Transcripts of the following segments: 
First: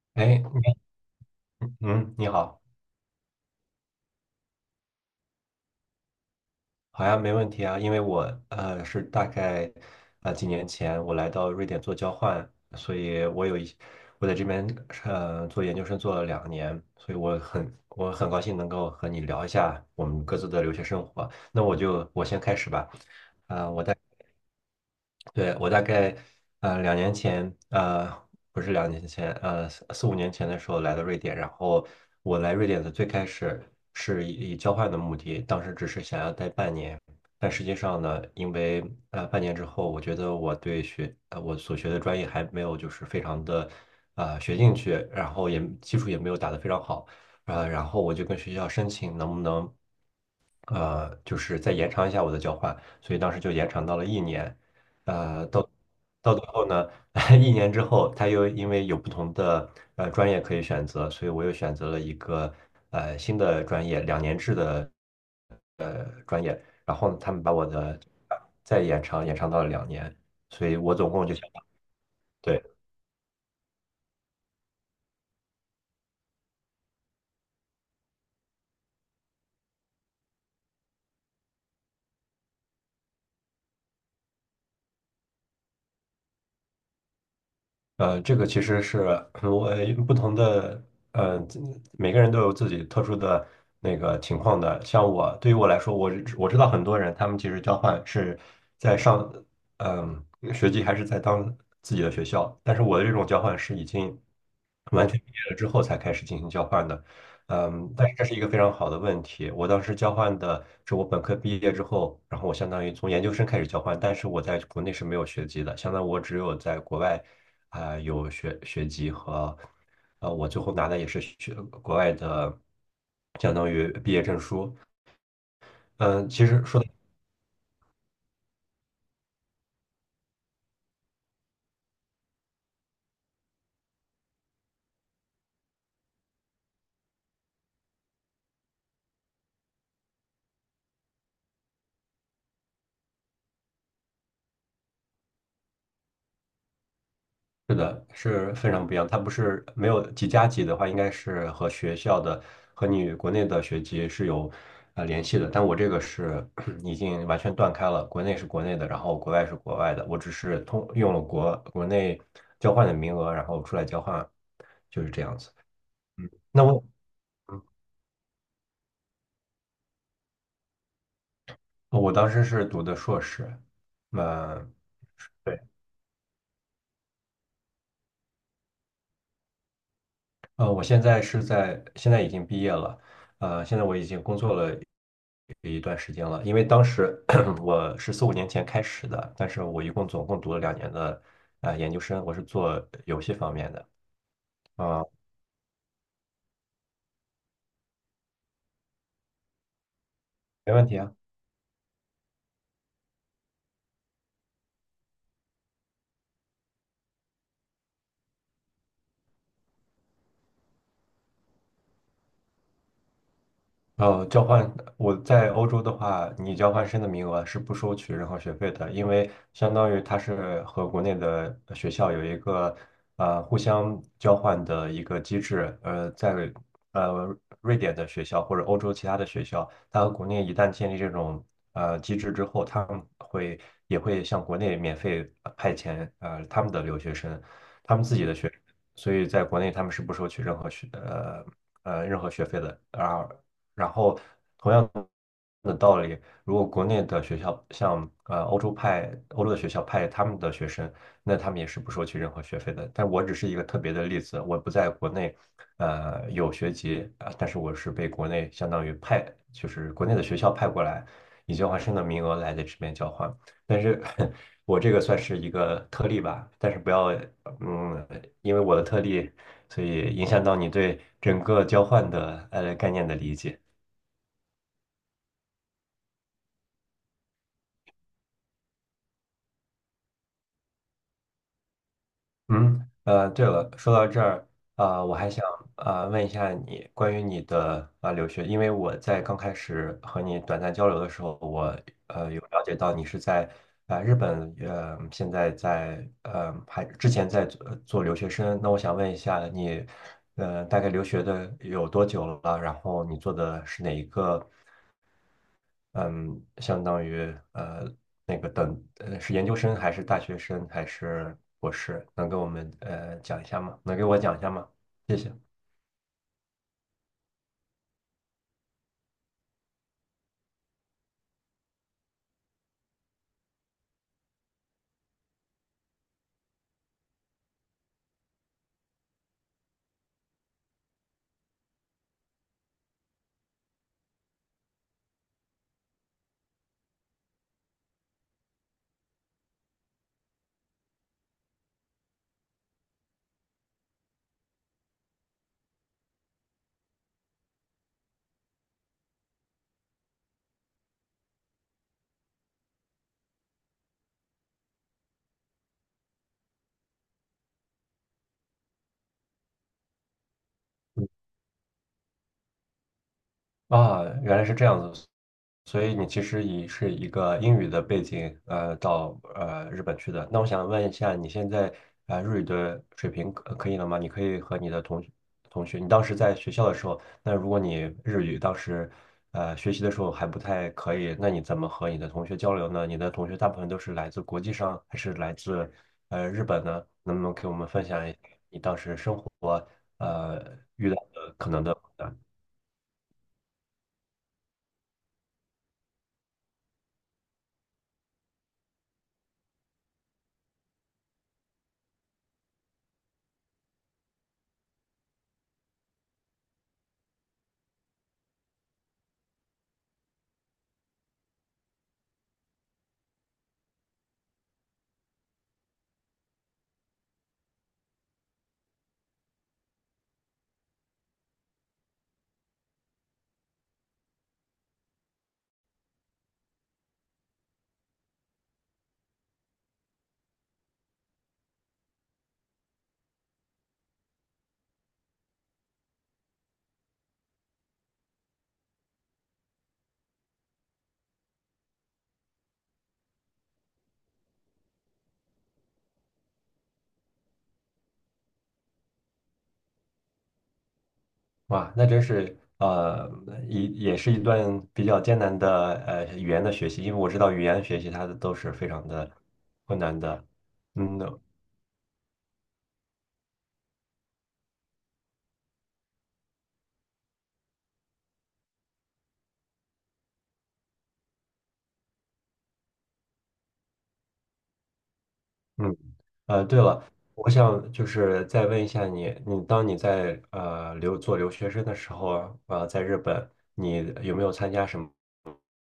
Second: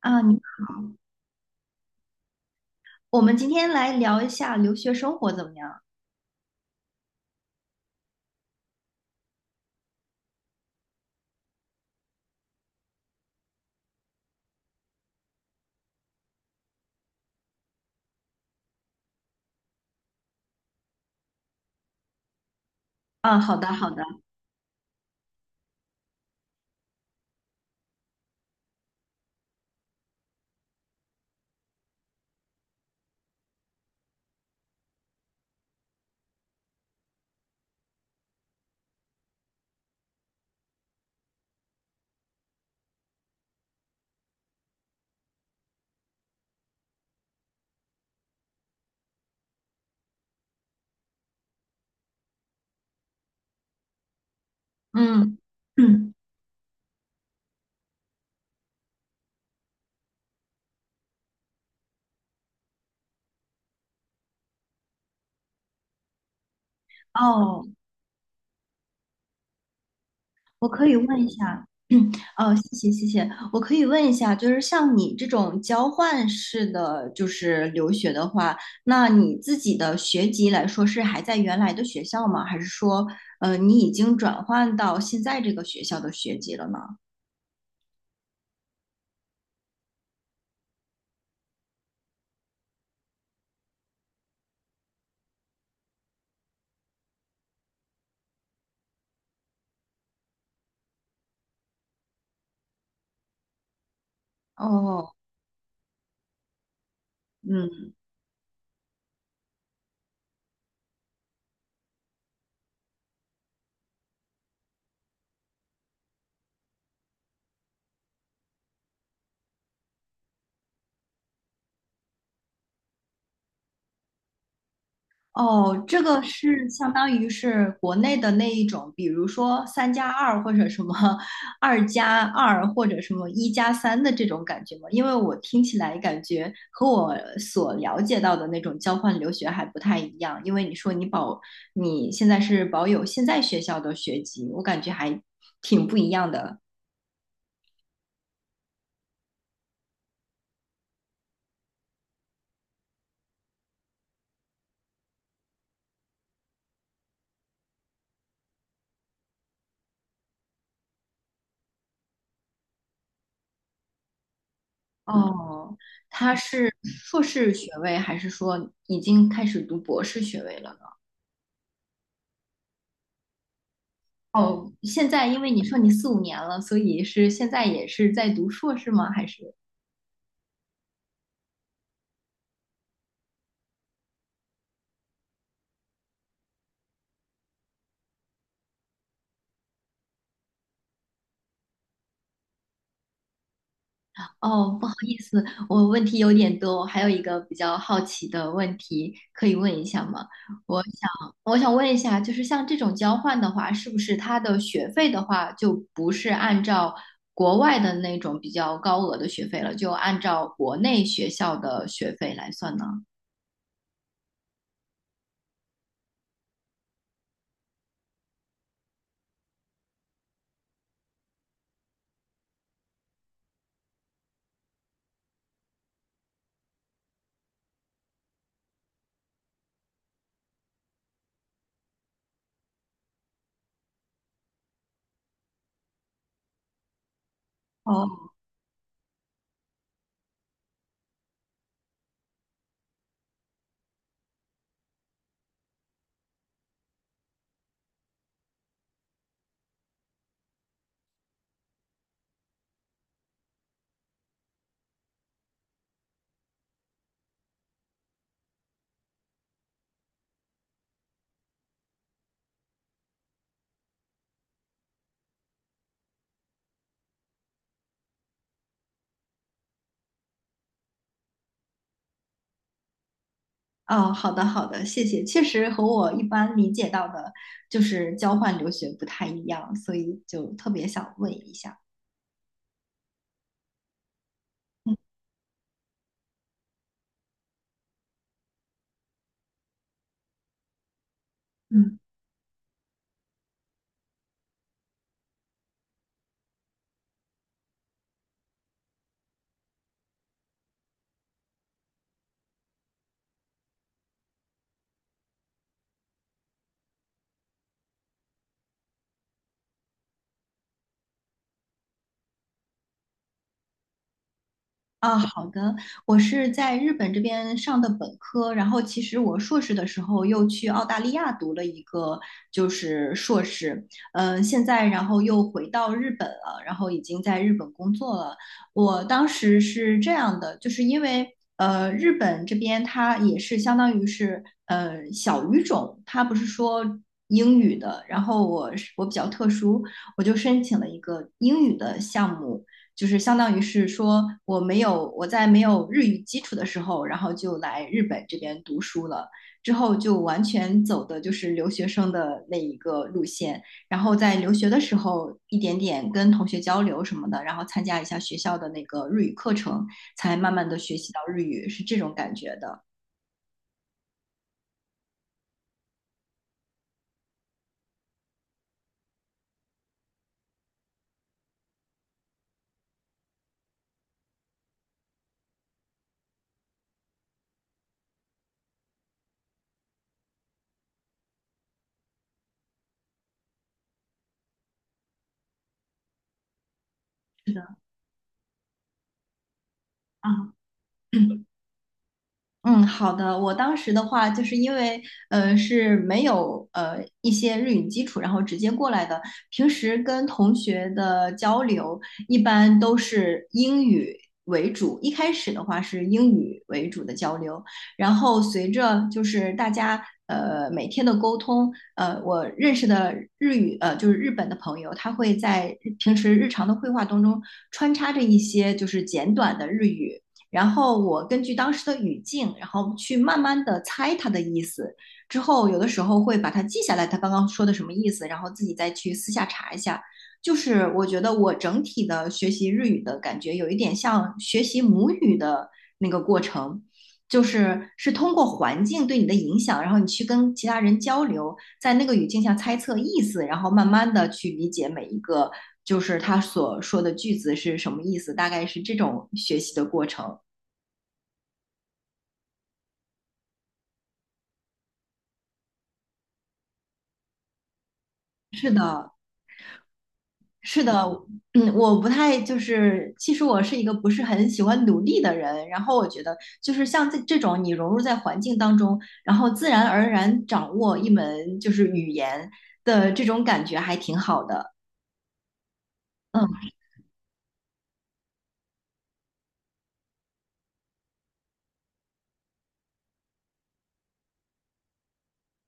啊，哎，你好，嗯，你好。我们今天来聊一下留学生活怎么样？好呀，没问题啊，因为我是大概几年前我来到瑞典做交换，所以我有一我在这边做研究生做了两年，所以我很高兴能够和你聊一下我们各自的留学生活。那我先开始吧。啊，好的，啊，我好的。对，我大概两年前，不是两年前，四五年前的时候来到瑞典，然后我来瑞典的最开始是以交换的目的，当时只是想要待半年。但实际上呢，因为半年之后，我觉得我所学的专业还没有就是非常的学进去，然后也基础也没有打得非常好。然后我就跟学校申请能不能就是再延长一下我的交换，所以当时就延长到了一年。嗯嗯。到最后呢，一年之后，他又因为有不同的专业可以选择，所以我又选择了一个新的专业，2年制的。然后呢他们把哦，我的再延长到了两年，所我以可我以总问共一就想。下，嗯，哦，对。谢谢谢谢，我可以问一下，就是像你这种交换式的就是留学的话，那你自己的学籍来说是还在原来的学校吗？还是说，你已经转换到现在这个学校的学籍了呢？这个其实是我不同的，呃，每个人都有自己特殊的那个情况的。像我，对于我来说，我知道很多人，他们其实交换是在上，嗯、学籍还是在当自己的学校，但是我的这种交换是已经完哦。全毕业了之后才开始进行交换的。嗯。嗯，但是这是一个非常好的问题。我当时交换的是我本科毕业之后，然后我相当于从研究生开始交换，但是我在国内是没有学籍的，相当于我只有在国外。有学籍和，我最后拿的也是国外的，相当于毕业证书。哦，这个嗯，其实是说的相当于是国内的那一种，比如说三加二或者什么二加二或者什么一加三的这种感觉吗？因为我听起来感觉和我所了解到的那种交换留学还不太一样。因为你说你保，你现在是保有现在学校的学籍，我感觉还挺不一样的。是的，是非常不一样。它不是没有几加几的话，应该是和学校的和你国内的学籍是有联系的。但我这个是 已经完全断开了，国内是国内的，然后国外是国外的。我只是通用了国内交换的名额，然后出来交换，就是这样子。哦，嗯，他那是我硕士学位还是说已经开始读博士学位了？我当时是读的硕士。哦，嗯，现在因为对，你说你四五年了，所以是现在也是在读硕士吗？还是？我现在是在，现在已经毕业了。现在我已经工作了一段时间了，因为当时 我是四五年前开始的，但是我一共总共读了两年的研究生，我是做游戏方面的。哦，不好啊。意思，我问题有点多，我还有一个比较好奇的问题可以问一下吗？没我问题啊。想，我想问一下，就是像这种交换的话，是不是它的学费的话，就不是按照国外的那种比较高额的学费了，就按照国内学校的学费来算呢？交换我在欧洲的话，你交换生的名额是不收取任何学费的，因为相当于它是和国内的学校有一个互相交换的一个机制。在瑞典的学校或者欧洲其他的学校，它和国内一旦建立这种机制之后，他们也会向国内免费派遣他们的留学生，他们自己哦。的学生，所以在国内他们是不收取任何学费的。啊。然后同样的道理，如果国内的学校像欧洲的学校派他们的学生，那他们也是不收取任何学费的。但我只是一个特别的例子，我不在国内有学籍啊，但是我是被国内相当于派，就是国内的学校派过来，以交换生的名额来在这边交换。但是 我这个算是一个特例吧，但是不要嗯，因为我的特例，所以影响到你对整个交换的概念的理解。哦，好的好的，谢谢。确实和我一般理解到的，就是交换留学不太一样，所以就特别想问一下。嗯，对了，说到这儿，嗯。我还想问一下你关于你的留学，因为我在刚开始和你短暂交流的时候，我嗯。有了解到你是在日本，现在在还之前在做留学生，那我想问一下你，大概留学的有多久了？然后你做的是哪一个嗯，相当于那个是研究生还是大学生还是博士？能给我们讲一下吗？能给我讲一下吗？谢啊，谢。好的，我是在日本这边上的本科，然后其实我硕士的时候又去澳大利亚读了一个就是硕士。嗯、现在然后又回到日本了，然后已经在日本工作了。我当时是这样的，就是因为日本这边它也是相当于是小语种，它不是说英语的，然后我比较特殊，我就申请了一个英语的项目。就是相当于是说我在没有日语基础的时候，然后就来日本这边读书了，之后就完全走的就是留学生的那一个路线，然后在留学的时候一点点跟同学交流什么的，然后参加一下学校的那个日语课程，才慢慢的学习到日语，是这种感觉的。啊，原来是这样子，所以你其实以是一个英语的背景，到日本去的。那我想问一下，你现在日语的水平可以了吗？你可以和你的同学，你当时在学校的时候，那如果你日语当时学习的时候还不太可以，那你怎么和你的同学交流呢？你的同学大部分都是来自国际上，还是来自日本呢？能不能给是我们的。分享一下你当时生活呃啊，遇到的可能的？嗯，好的。我当时的话，就是因为是没有呃一些日语基础，然后直接过来的。平时跟同学的交流一般都是英语为主，一开始的话是英语为主的交流，然后随着就是大家每天的沟通，我认识的日语呃就是日本的朋友，他会在平时日常的绘画当中穿插着一些就是简短的日语。然后我根据当时的语境，然后去慢慢的猜它的意思。之后有的时候会把它记下来，他刚刚说的什么意思，然后自己再去私下查一下。就是我觉得我整体的学习日语的感觉有一点像学习母语的那个过程，就是是通过环境对你的影响，然后你去跟其他人交流，在那个语境下猜测意思，然后慢慢的去理解每一个就是他所说的句子是什么意思，大概是这种学习的过程。哇，那真是也是一段比较艰难的语言的学习，因为我知道语言学习它的都是非是常的的，困难的。是的。嗯嗯，我不太就是，其实我是一个不是很喜欢努力的人。然后我觉得，就是像这这种你融入在环境当中，然后自然而然掌握一门就是语言的这种感觉，还挺好的。嗯，对嗯。了，我想就是再问一下你，你在做留学生的时候，在日本，你有没有参加什么？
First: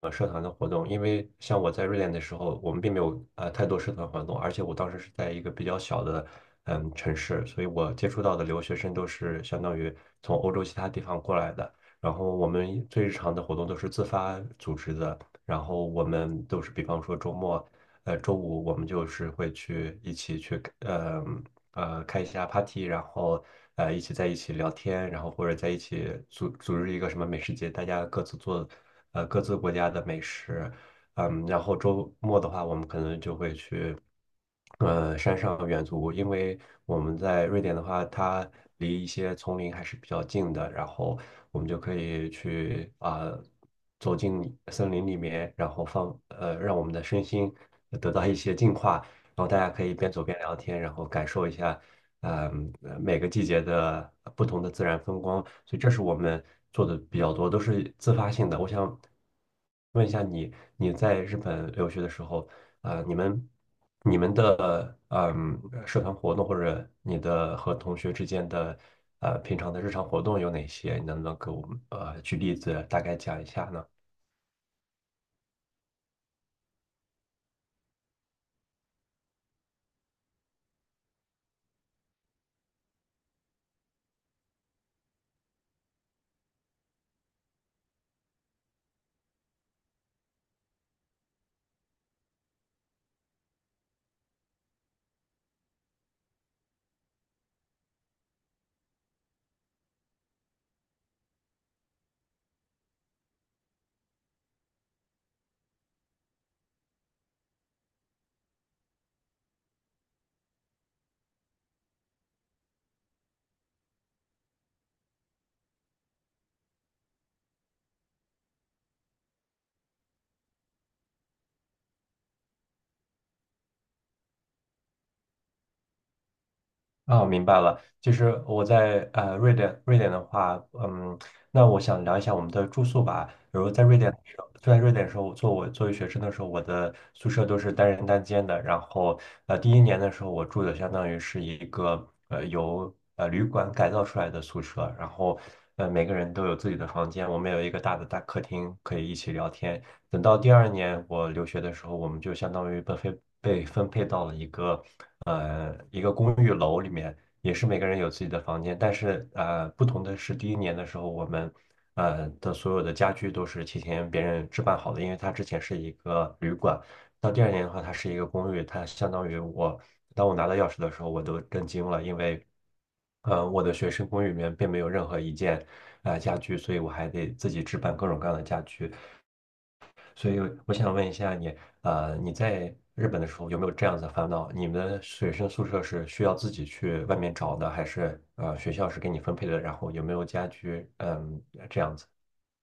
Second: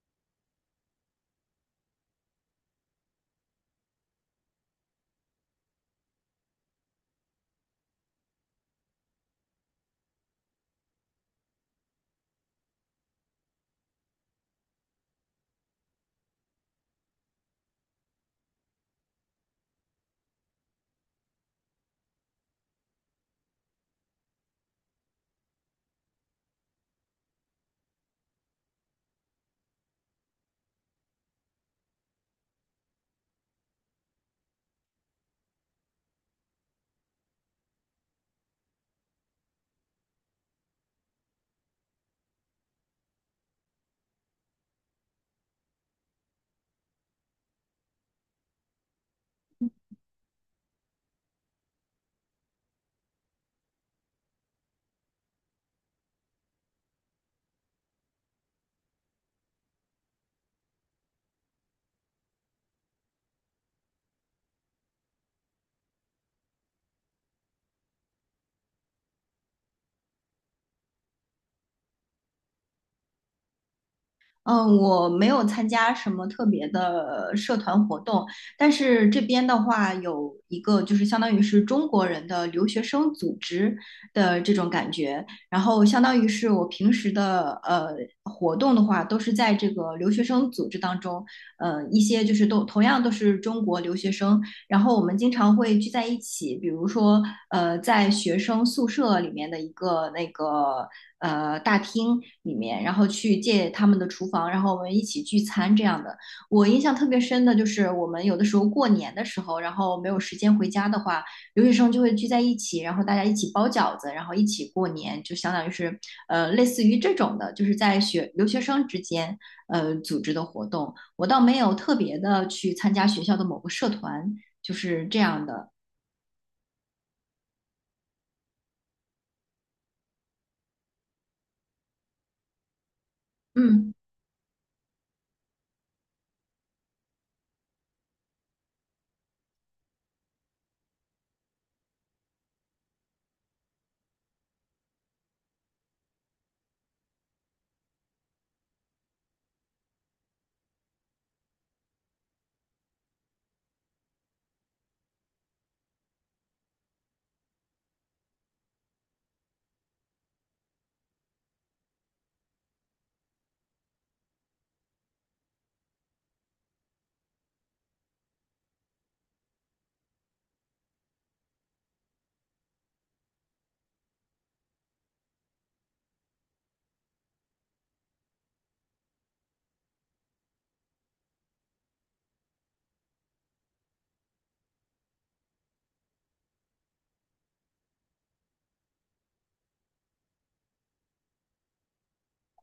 社团的活动，因为像我在瑞典的时候，我们并没有太多社团活动，而且我当时是在一个比较小的城市，所以我接触到的留学生都是相当于从欧洲其他地方过来的。然后我们最日常的活动都是自发组织的，然后我们都是比方说周末，周五我们就是会一起去开一下 party,然后呃一起在一起聊天，然后或者在一起组织一个什么美食节，大家各自做各自国家的美食。然后周末的话，我们可能就会去山上远足，因为我们在瑞典的话，它离一些丛林还是比较近的，然后我们就可以去走进森林里面，然后让我们的身心得到一些净化。然后大家可以边走边聊天，然后感受一下，每个季节的不同的自然风光。所以这是我们做的比较多，都是自发性的。我想问一下你，你在日本留学的时候，啊、你们你们的社团活动或者你的和同学之间的平常的日常活动有哪些？你能不能给我们举例子，大概讲一下呢？嗯，我没有参加什么特别的社团活动，但是这边的话有一个就是相当于是中国人的留学生组织的这种感觉，然后相当于是我平时的活动的话，都是在这个留学生组织当中，一些就是都同样都是中国留学生，然后我们经常会聚在一起，比如说在学生宿舍里面的一个那个。大厅里面，然后去借他们的厨房，然后我们一起聚餐这样的。我印象特别深的就是我们有的时候过年的时候，然后没有时间回家的话，留学生就会聚在一起，然后大家一起包饺子，然后一起过年，就相当于是类似于这种的，就是在学留学生之间组织的活动。我倒没有特别的去参加学校的某个社团，就是这样的。哦，明白了。其实我在瑞典，的话，那我想聊一下我们的住宿吧。比如在嗯。瑞典的时候，在瑞典的时候，我作为学生的时候，我的宿舍都是单人单间的。然后第一年的时候，我住的相当于是一个由旅馆改造出来的宿舍，然后每个人都有自己的房间，我们有一个大的大客厅可以一起聊天。等到第二年我留学的时候，我们就相当于被分配到了一个一个公寓楼里面，也是每个人有自己的房间，但是不同的是，第一年的时候我们的所有的家具都是提前别人置办好的，因为它之前是一个旅馆，到第二年的话它是一个公寓，它相当于当我拿到钥匙的时候我都震惊了，因为我的学生公寓里面并没有任何一件家具，所以我还得自己置办各种各样的家具。所以我想问一下你，你在日本的时候有没有这样子的烦恼？你们的学生宿舍是需要自己去外面找的，还是学校是给你分配的？然后有没有家居？嗯，这样子。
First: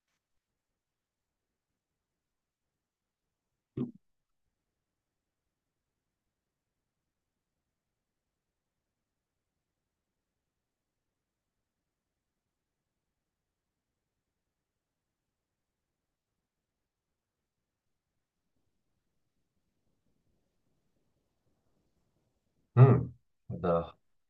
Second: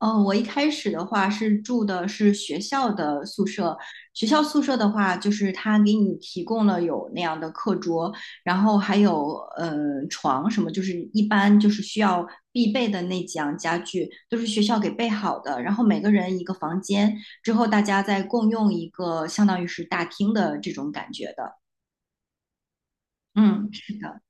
嗯，我一开始的话是住的是学校的宿舍，学校宿舍的话，就是他给你提供了有那样的课桌，然后还有床什么，就是一般就是需要必备的那几样家具都是学校给备好的，然后每个人一个房间，之后大家再共用一个相当于是大厅的这种感觉的。嗯，好嗯，是的，的。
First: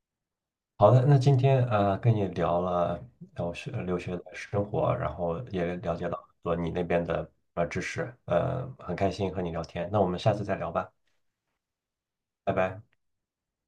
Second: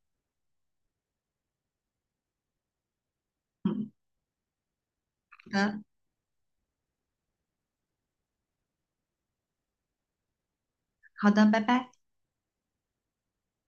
好的。那今天跟你聊了然后嗯，留学的生活，然后好也的，了解了很多你那边的知识，很开心和你聊天。那我们下次再聊吧，好的，拜拜。拜拜。